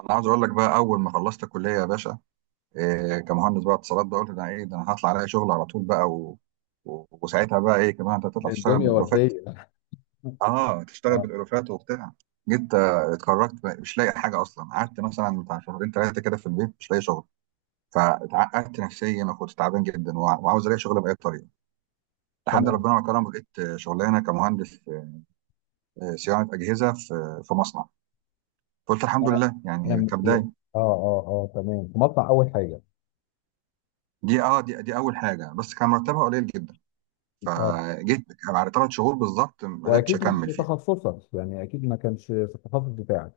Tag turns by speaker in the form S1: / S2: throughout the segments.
S1: انا عاوز اقول لك بقى اول ما خلصت الكليه يا باشا. كمهندس بقى اتصالات بقى قلت ده ايه ده، انا هطلع الاقي شغل على طول بقى، و... و... وساعتها بقى ايه كمان انت هتطلع تشتغل
S2: الدنيا
S1: بالالوفات.
S2: وردية.
S1: اه، تشتغل
S2: اه.
S1: بالالوفات وبتاع. جيت اتخرجت بقى مش لاقي حاجه اصلا، قعدت مثلا بتاع شهرين ثلاثه كده في البيت مش لاقي شغل. فاتعقدت نفسيا وكنت تعبان جدا وعاوز الاقي شغل باي طريقه، لحد
S2: تمام.
S1: ربنا ما كرم لقيت شغلانه كمهندس، صيانه اجهزه في مصنع. قلت الحمد
S2: انا
S1: لله
S2: انا
S1: يعني كبدايه.
S2: اه تمام، في مصنع اول حاجة.
S1: دي اول حاجه بس كان مرتبها قليل جدا.
S2: اه،
S1: فجيت بعد ثلاث شهور بالظبط ما قدرتش
S2: واكيد مش
S1: اكمل
S2: في
S1: فيها.
S2: تخصصك، يعني اكيد ما كانش في التخصص بتاعك.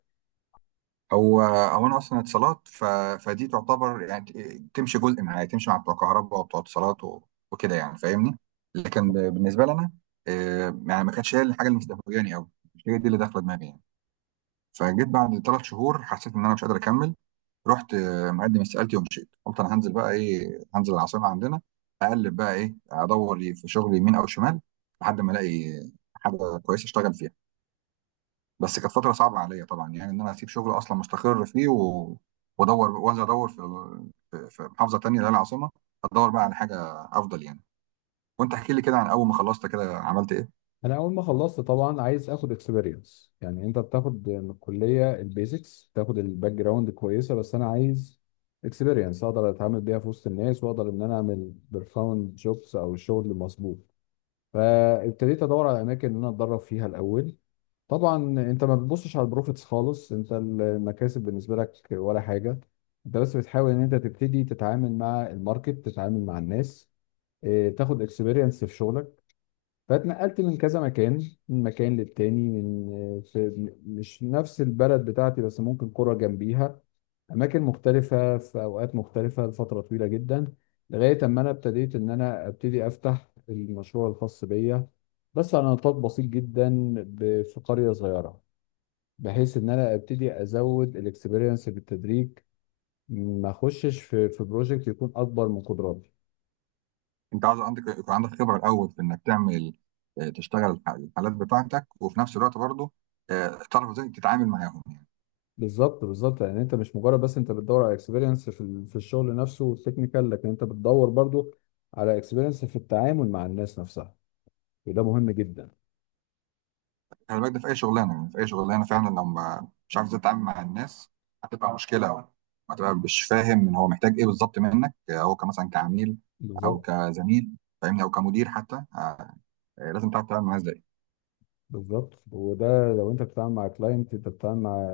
S1: هو او انا اصلا اتصالات، فدي تعتبر يعني تمشي جزء من حياتي، تمشي مع بتوع كهرباء وبتوع اتصالات وكده يعني، فاهمني. لكن بالنسبه لي انا، يعني ما كانتش هي الحاجه اللي مستهوياني قوي، مش هي دي اللي داخله دماغي يعني. فجيت بعد ثلاث شهور حسيت ان انا مش قادر اكمل. رحت مقدم استقالتي ومشيت، قلت انا هنزل بقى ايه، هنزل العاصمه عندنا، اقلب بقى ايه، ادور لي في شغلي يمين او شمال، لحد ما الاقي حاجه كويسه اشتغل فيها. بس كانت فتره صعبه عليا طبعا، يعني ان انا اسيب شغل اصلا مستقر فيه وادور، وانزل ادور في في محافظه تانية اللي هي العاصمه، ادور بقى على حاجه افضل يعني. وانت احكي لي كده، عن اول ما خلصت كده عملت ايه.
S2: انا اول ما خلصت طبعا عايز اخد اكسبيرينس. يعني انت بتاخد من الكلية البيزكس، بتاخد الباك جراوند كويسة، بس انا عايز اكسبيرينس اقدر اتعامل بيها في وسط الناس، واقدر ان انا اعمل بيرفورم جوبس او الشغل المظبوط. فابتديت ادور على اماكن ان انا اتدرب فيها الاول. طبعا انت ما بتبصش على البروفيتس خالص، انت المكاسب بالنسبه لك ولا حاجه. انت بس بتحاول ان انت تبتدي تتعامل مع الماركت، تتعامل مع الناس، اه، تاخد اكسبيرينس في شغلك. فاتنقلت من كذا مكان، من مكان للتاني، من اه، في مش نفس البلد بتاعتي، بس ممكن قرى جنبيها، اماكن مختلفه في اوقات مختلفه لفتره طويله جدا، لغايه اما انا ابتديت ان انا ابتدي افتح المشروع الخاص بيا، بس على نطاق بسيط جدا في قريه صغيره، بحيث ان انا ابتدي ازود الاكسبيرينس بالتدريج، ما اخشش في بروجكت يكون اكبر من قدراتي.
S1: انت عاوز عندك يكون عندك خبره الاول في انك تعمل، تشتغل الحالات بتاعتك، وفي نفس الوقت برضه تعرف ازاي تتعامل معاهم يعني.
S2: بالظبط بالظبط، يعني انت مش مجرد بس انت بتدور على اكسبيرينس في الشغل نفسه والتكنيكال، لكن انت بتدور برضو على اكسبيرينس في التعامل مع الناس نفسها، وده مهم جدا.
S1: خلي بالك ده في اي شغلانه، يعني في اي شغلانه فعلا، لو ما مش عارف ازاي تتعامل مع الناس هتبقى مشكله أوي، هتبقى مش فاهم ان هو محتاج ايه بالظبط منك، هو كمثلا كعميل او
S2: بالظبط
S1: كزميل، فاهمني، او كمدير حتى. لازم تعرف تتعامل مع الناس ازاي.
S2: بالظبط، وده لو انت بتتعامل مع كلاينت، انت بتتعامل مع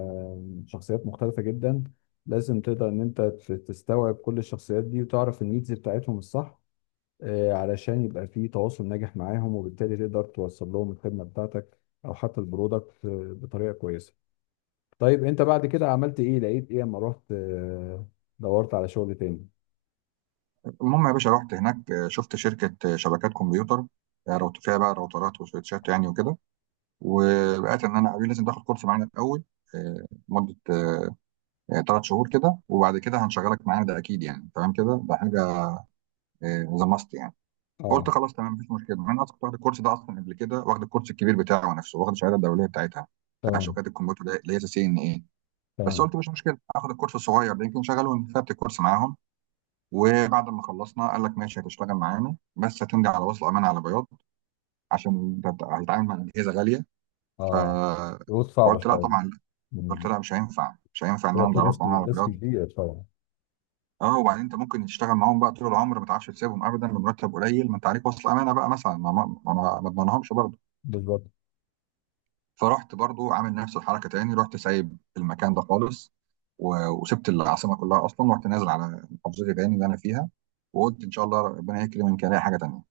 S2: شخصيات مختلفة جدا، لازم تقدر ان انت تستوعب كل الشخصيات دي وتعرف النيدز بتاعتهم الصح، علشان يبقى في تواصل ناجح معاهم، وبالتالي تقدر توصل لهم الخدمة بتاعتك او حتى البرودكت بطريقة كويسة. طيب، انت بعد كده عملت ايه؟ لقيت ايه اما رحت دورت على شغل تاني؟
S1: المهم يا باشا رحت هناك، شفت شركه شبكات كمبيوتر، فيها بقى راوترات وسويتشات يعني وكده. وبقيت ان انا قالوا لي لازم تاخد كورس معانا الاول، مده ثلاث شهور كده، وبعد كده هنشغلك معانا، ده اكيد يعني، تمام كده، ده حاجه ذا ماست يعني. قلت
S2: اه.
S1: خلاص تمام مفيش مشكله، انا اصلا كنت واخد الكورس ده اصلا قبل كده، واخد الكورس الكبير بتاعه نفسه، واخد الشهاده الدوليه بتاعتها بتاع
S2: تمام.
S1: شبكات الكمبيوتر ده، اللي هي سي ان ايه. بس
S2: تمام.
S1: قلت مش مشكله اخد الكورس الصغير ده يمكن شغله، خدت الكورس معاهم. وبعد ما خلصنا قال لك ماشي هتشتغل معانا بس هتمضي على وصل امانه على بياض، عشان ده هتتعامل مع اجهزه غاليه. ف
S2: اه. ضغوط صعبه
S1: فقلت لا
S2: شويه.
S1: طبعا لا، قلت
S2: مم.
S1: لا مش هينفع، مش هينفع ان
S2: هو
S1: انا
S2: في
S1: امضي على
S2: ريسك،
S1: وصل امانه على
S2: ريسك
S1: بياض.
S2: كبير طبعا.
S1: اه، وبعدين انت ممكن تشتغل معاهم بقى طول العمر ما تعرفش تسيبهم ابدا بمرتب قليل، ما انت عليك وصل امانه بقى، مثلا ما اضمنهمش برضه.
S2: بالظبط.
S1: فرحت برضو عامل نفس الحركه تاني، رحت سايب المكان ده خالص، وسبت العاصمه كلها اصلا، ورحت نازل على محافظتي تاني اللي انا فيها، وقلت ان شاء الله ربنا يكرم، يمكن الاقي حاجه تانيه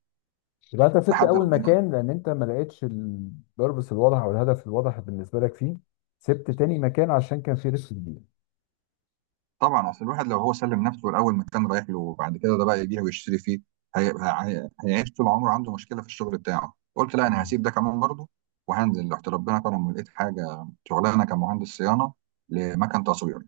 S2: يبقى انت سبت
S1: لحد
S2: اول
S1: ربنا.
S2: مكان لان انت ما لقيتش البربس الواضح او الهدف الواضح بالنسبه لك فيه، سبت تاني مكان عشان كان في ريسك كبير.
S1: طبعا اصل الواحد لو هو سلم نفسه الاول مكان رايح له، وبعد كده ده بقى يبيع ويشتري فيه، هيعيش طول عمره عنده مشكله في الشغل بتاعه، قلت لا انا
S2: تمام.
S1: هسيب ده كمان برضو وهنزل. رحت ربنا كرم ولقيت حاجه، شغلانه كمهندس صيانه لمكن تصوير،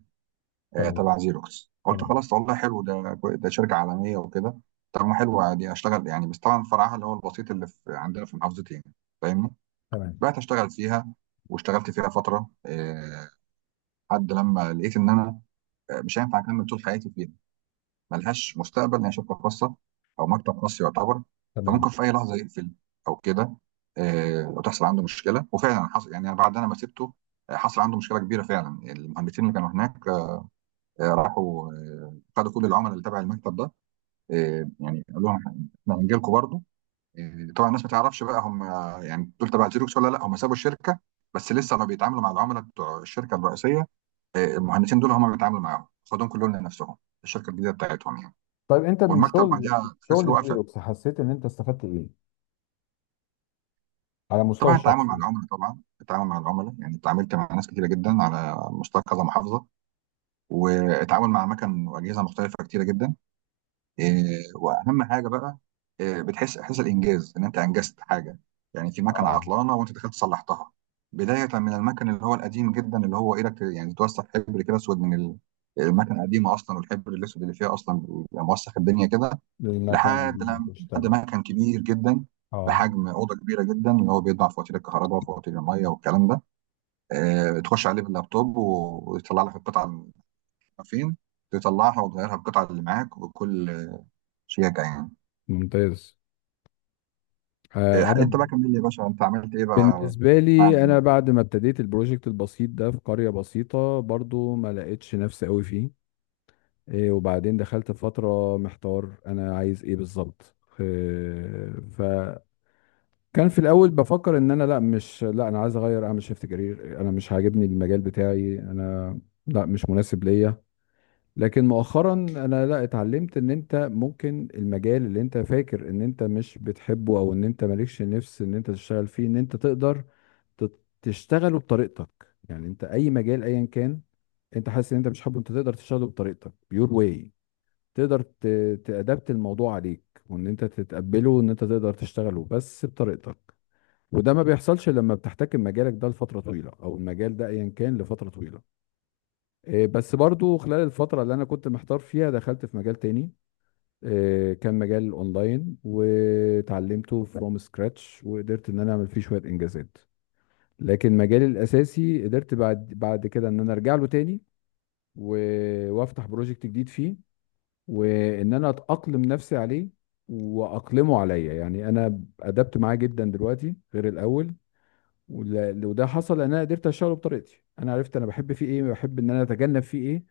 S2: تمام.
S1: تبع زيروكس. قلت
S2: تمام.
S1: خلاص والله حلو ده، ده شركة عالمية وكده، طب ما حلو عادي اشتغل يعني، بس طبعا فرعها اللي هو البسيط اللي في عندنا في محافظتي يعني، فاهمني.
S2: تمام.
S1: بقيت اشتغل فيها، واشتغلت فيها فترة، لحد لما لقيت ان انا مش هينفع اكمل طول حياتي فيها، ملهاش مستقبل، ان هي شركة خاصة او مكتب خاص يعتبر، فممكن
S2: تمام.
S1: في اي لحظة يقفل او كده. وتحصل عنده مشكلة، وفعلا حصل يعني بعد انا ما سبته حصل عنده مشكلة كبيرة، فعلا المهندسين اللي كانوا هناك راحوا خدوا كل العملاء اللي تبع المكتب ده، يعني قالوا لهم احنا هنجي لكم برضه. طبعا الناس ما تعرفش بقى هم يعني دول تبع زيروكس ولا لا، هم سابوا الشركه بس لسه ما بيتعاملوا مع العملاء بتوع الشركه الرئيسيه. المهندسين دول هم بيتعاملوا معاهم، خدوهم كلهم لنفسهم، الشركه الجديده بتاعتهم يعني.
S2: طيب، انت من
S1: والمكتب
S2: شغل
S1: بعدها خسر
S2: شغل
S1: وقفل.
S2: زيروكس حسيت ان انت استفدت ايه على المستوى
S1: طبعا التعامل
S2: الشخصي؟
S1: مع العملاء، طبعا التعامل مع العملاء، يعني اتعاملت مع ناس كتيره جدا على مستوى كذا محافظه، واتعامل مع اماكن واجهزه مختلفه كتيره جدا. آه، واهم حاجه بقى، بتحس احساس الانجاز، ان انت انجزت حاجه، يعني في مكنه
S2: اه.
S1: عطلانه وانت دخلت صلحتها، بدايه من المكن اللي هو القديم جدا اللي هو ايدك يعني توسخ حبر كده اسود من المكنه القديمه اصلا، والحبر الاسود اللي فيها اصلا بيبقى موسخ الدنيا كده،
S2: للمكان
S1: لحد
S2: الجديد اللي
S1: لما، لحد
S2: بشتغل.
S1: مكن كبير جدا
S2: اه.
S1: بحجم اوضه كبيره جدا اللي هو بيطبع فواتير الكهرباء وفواتير الميه والكلام ده. تخش عليه باللابتوب ويطلع لك القطعه اللي فين، تطلعها وتغيرها القطعه اللي معاك وكل شيء يعني.
S2: ممتاز. آه، انا
S1: انت بقى كمل لي يا باشا، انت عملت ايه بقى
S2: بالنسبه لي
S1: بعد.
S2: انا بعد ما ابتديت البروجكت البسيط ده في قريه بسيطه برضو ما لقيتش نفسي قوي فيه. إيه، وبعدين دخلت في فترة محتار، أنا عايز إيه بالظبط؟ إيه، فكان في الأول بفكر إن أنا لا، مش لا، أنا عايز أغير، أعمل شيفت كارير، أنا مش عاجبني المجال بتاعي أنا، لا مش مناسب ليا. لكن مؤخرا أنا، لا، اتعلمت إن أنت ممكن المجال اللي أنت فاكر إن أنت مش بتحبه أو إن أنت مالكش نفس إن أنت تشتغل فيه، إن أنت تقدر تشتغله بطريقتك. يعني أنت أي مجال أيا كان، أنت حاسس إن أنت مش حابه، أنت تقدر تشتغله بطريقتك، يور واي. تقدر تأدبت الموضوع عليك، وان انت تتقبله وان انت تقدر تشتغله بس بطريقتك. وده ما بيحصلش لما بتحتكم مجالك ده لفترة طويلة او المجال ده ايا كان لفترة طويلة. إيه، بس برضو خلال الفترة اللي انا كنت محتار فيها دخلت في مجال تاني. إيه، كان مجال اونلاين وتعلمته فروم سكراتش، وقدرت ان انا اعمل فيه شوية انجازات. لكن مجالي الاساسي قدرت بعد كده ان انا ارجع له تاني، وافتح بروجكت جديد فيه، وان انا اتاقلم نفسي عليه واقلمه عليا، يعني انا ادبت معاه جدا دلوقتي غير الاول. وده حصل لان انا قدرت اشتغله بطريقتي، انا عرفت انا بحب فيه ايه، بحب ان انا اتجنب فيه ايه،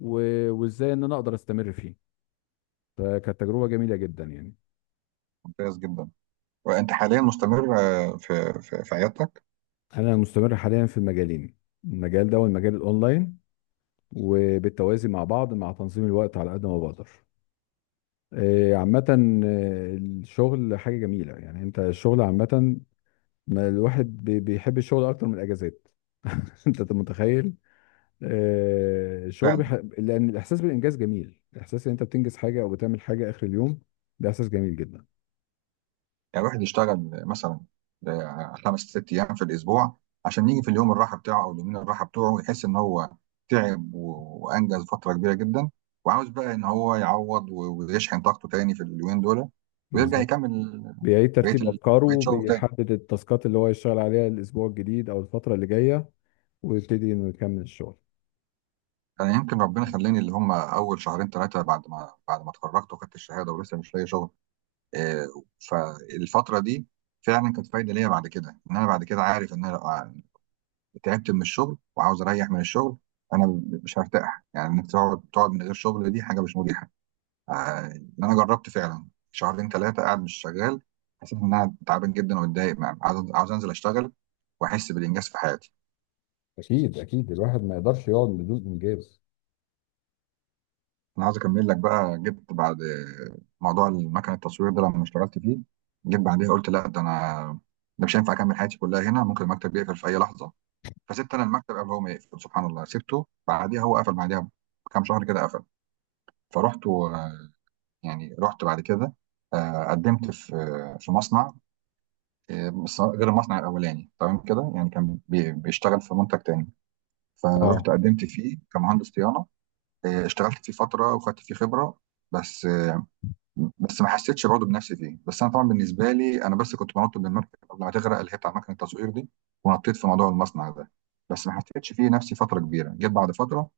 S2: وازاي ان انا اقدر استمر فيه. فكانت تجربه جميله جدا يعني.
S1: ممتاز جدا. وانت حاليا مستمر في في عيادتك؟
S2: انا مستمر حاليا في المجالين، المجال ده والمجال الاونلاين، وبالتوازي مع بعض مع تنظيم الوقت على قد ما بقدر. عامة، الشغل حاجة جميلة. يعني انت الشغل عامة، ما الواحد بيحب الشغل اكتر من الاجازات. انت متخيل؟ آه، الشغل
S1: فعلا،
S2: بيح... لان الاحساس بالانجاز جميل، الاحساس ان انت بتنجز حاجه او بتعمل حاجه اخر اليوم، ده احساس جميل جدا.
S1: يعني الواحد يشتغل مثلا خمس ست ايام في الاسبوع، عشان يجي في اليوم الراحه بتاعه او اليومين الراحه بتوعه، ويحس ان هو تعب وانجز فتره كبيره جدا، وعاوز بقى ان هو يعوض ويشحن طاقته تاني في اليومين دول، ويرجع
S2: بالظبط.
S1: يكمل
S2: بيعيد
S1: بقيه
S2: ترتيب
S1: بقيه
S2: افكاره،
S1: شغله تاني.
S2: بيحدد التاسكات اللي هو يشتغل عليها الاسبوع الجديد او الفتره اللي جايه، ويبتدي انه يكمل الشغل.
S1: انا يمكن ربنا خلاني، اللي هم اول شهرين ثلاثه بعد ما اتخرجت وخدت الشهاده ولسه مش لاقي شغل، آه، فالفترة دي فعلا كانت فايدة ليا بعد كده، ان انا بعد كده عارف ان انا لو تعبت من الشغل وعاوز اريح من الشغل انا مش هرتاح، يعني انك تقعد، تقعد من غير شغل دي حاجة مش مريحة. ان انا جربت فعلا شهرين ثلاثة قاعد مش شغال، حسيت ان انا تعبان جدا ومتضايق، عاوز انزل اشتغل واحس بالانجاز في حياتي.
S2: اكيد اكيد، الواحد ما يقدرش يقعد بدون انجاز.
S1: انا عاوز اكمل لك بقى، جبت بعد موضوع المكن التصوير ده لما اشتغلت فيه، جيت بعديها قلت لا ده انا، ده مش هينفع اكمل حياتي كلها هنا، ممكن المكتب يقفل في اي لحظة. فسبت انا المكتب قبل هو ما يقفل، سبحان الله سبته بعديها هو قفل، بعديها بكام شهر كده قفل. فرحت و- يعني رحت بعد كده قدمت في مصنع، بس غير المصنع الاولاني تمام كده، يعني كان بيشتغل في منتج تاني،
S2: اه.
S1: فرحت قدمت فيه كمهندس صيانه. اشتغلت فيه فتره وخدت فيه خبره، بس آه، بس ما حسيتش برضه بنفسي فيه، بس انا طبعا بالنسبه لي انا بس كنت بنط من المركب قبل ما تغرق، اللي هي بتاع مكنه التصوير دي، ونطيت في موضوع المصنع ده، بس ما حسيتش فيه نفسي فتره كبيره جيت بعد فتره.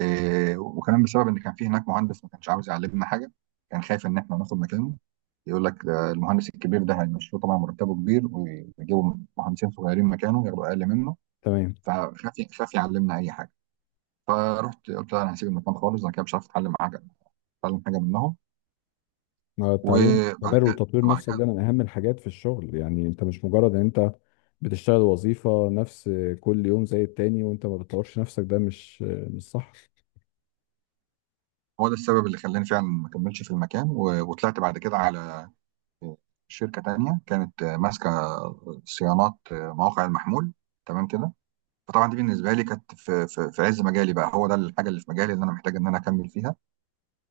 S1: وكمان بسبب ان كان في هناك مهندس ما كانش عاوز يعلمنا حاجه، كان خايف ان احنا ناخد مكانه، يقول لك ده المهندس الكبير ده هيمشوه طبعا مرتبه كبير، ويجيبوا مهندسين صغيرين مكانه ياخدوا اقل منه،
S2: تمام.
S1: فخاف، خاف يعلمنا اي حاجه. فرحت قلت له انا هسيب المكان خالص، انا كده مش عارف اتعلم حاجه، اتعلم حاجه منهم.
S2: التعليم
S1: وبعد
S2: المستمر
S1: كده
S2: وتطوير
S1: بعد
S2: نفسك
S1: كده
S2: ده من أهم الحاجات في الشغل. يعني أنت مش مجرد إن أنت بتشتغل وظيفة، نفس كل يوم زي التاني، وأنت ما بتطورش نفسك، ده مش، مش صح.
S1: هو ده السبب اللي خلاني فعلا ما كملش في المكان، وطلعت بعد كده على شركه تانيه كانت ماسكه صيانات مواقع المحمول تمام كده. فطبعا دي بالنسبه لي كانت في في عز مجالي بقى، هو ده الحاجه اللي في مجالي اللي انا محتاج ان انا اكمل فيها،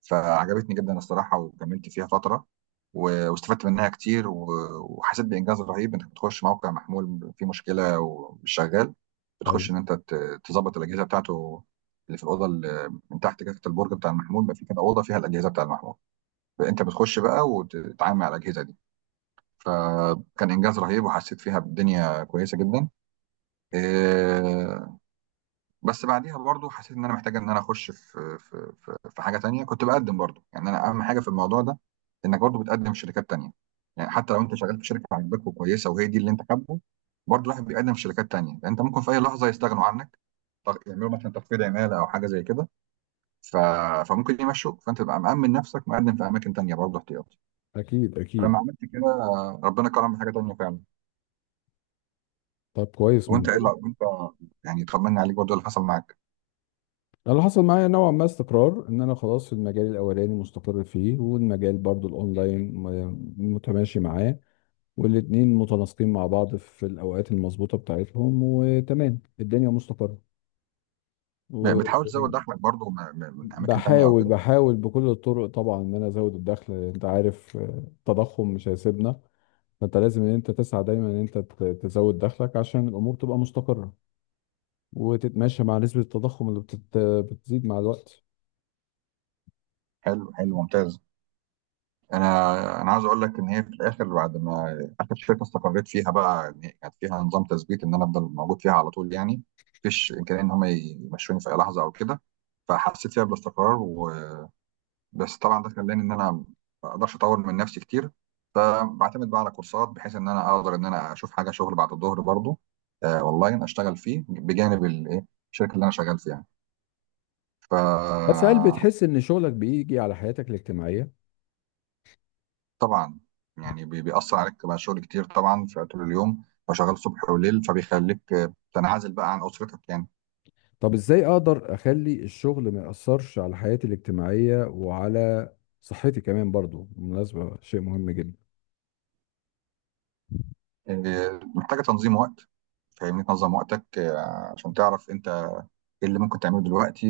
S1: فعجبتني جدا الصراحه وكملت فيها فتره، واستفدت منها كتير، وحسيت بانجاز رهيب، انك بتخش موقع محمول فيه مشكله ومش شغال،
S2: أيوة.
S1: بتخش ان انت تظبط الاجهزه بتاعته، اللي في الاوضه اللي من تحت كده تحت البرج بتاع المحمول، بقى في كده اوضه فيها الاجهزه بتاع المحمول، فانت بتخش بقى وتتعامل مع الاجهزه دي، فكان انجاز رهيب وحسيت فيها بالدنيا كويسه جدا. آه، بس بعديها برضو حسيت ان انا محتاج ان انا اخش في في حاجه تانية، كنت بقدم برضو، يعني انا اهم حاجه في الموضوع ده انك برضو بتقدم في شركات تانية. يعني حتى لو انت شغال في شركه عاجباك وكويسه وهي دي اللي انت حابه، برضو الواحد بيقدم في شركات تانية، لان انت ممكن في اي لحظه يستغنوا عنك، يعملوا مثلا تخفيض عماله او حاجه زي كده، ف... فممكن يمشوك، فانت تبقى مأمن نفسك مقدم في اماكن تانية برضو احتياطي.
S2: أكيد أكيد.
S1: فلما عملت كده ربنا كرم بحاجه تانية فعلا.
S2: طب كويس،
S1: وانت ايه
S2: ممتاز.
S1: لا- وانت يعني طمنا عليك برضو اللي حصل معاك.
S2: أنا اللي حصل معايا نوعا ما استقرار، إن أنا خلاص في المجال الأولاني مستقر فيه، والمجال برضو الأونلاين متماشي معاه، والاتنين متناسقين مع بعض في الأوقات المظبوطة بتاعتهم، وتمام الدنيا
S1: بتحاول
S2: مستقرة.
S1: تزود دخلك برضو من اماكن تانية او
S2: بحاول
S1: كده؟
S2: بحاول بكل الطرق طبعا ان انا ازود الدخل، لأن انت عارف، التضخم مش هيسيبنا، فانت لازم ان انت تسعى دايما ان انت تزود دخلك عشان الامور تبقى مستقرة وتتماشى مع نسبة التضخم اللي بتزيد مع الوقت.
S1: حلو حلو ممتاز. انا انا عايز اقول لك ان هي في الاخر، بعد ما اخر شركه استقريت فيها بقى، إن هي كانت فيها نظام تثبيت، ان انا افضل موجود فيها على طول يعني، مفيش امكانيه ان هم يمشوني في اي لحظه او كده، فحسيت فيها بالاستقرار بس طبعا ده خلاني ان انا ما اقدرش اطور من نفسي كتير، فبعتمد بقى على كورسات بحيث ان انا اقدر ان انا اشوف حاجه، شغل بعد الظهر برضو، آه، اونلاين، اشتغل فيه بجانب الايه، الشركه اللي انا شغال فيها. ف
S2: بس هل بتحس ان شغلك بيجي على حياتك الاجتماعية؟
S1: طبعا يعني بيأثر عليك بقى شغل كتير طبعا في طول اليوم، وشغال صبح وليل، فبيخليك تنعزل بقى عن أسرتك يعني.
S2: طب ازاي اقدر اخلي الشغل ما يأثرش على حياتي الاجتماعية وعلى صحتي كمان برضو، بالمناسبة شيء مهم جدا؟
S1: محتاجة تنظيم وقت، فاهمني، تنظم وقتك عشان تعرف انت ايه اللي ممكن تعمله دلوقتي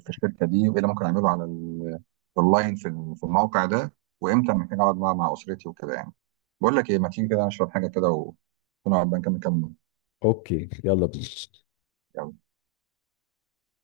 S1: في الشركه دي، وايه اللي ممكن اعمله على اونلاين، في في الموقع ده، وامتى محتاج اقعد مع اسرتي وكده يعني. بقول لك ايه، ما تيجي كده نشرب حاجه كده، ونقعد بقى نكمل كلامنا.
S2: اوكي، يلا بينا.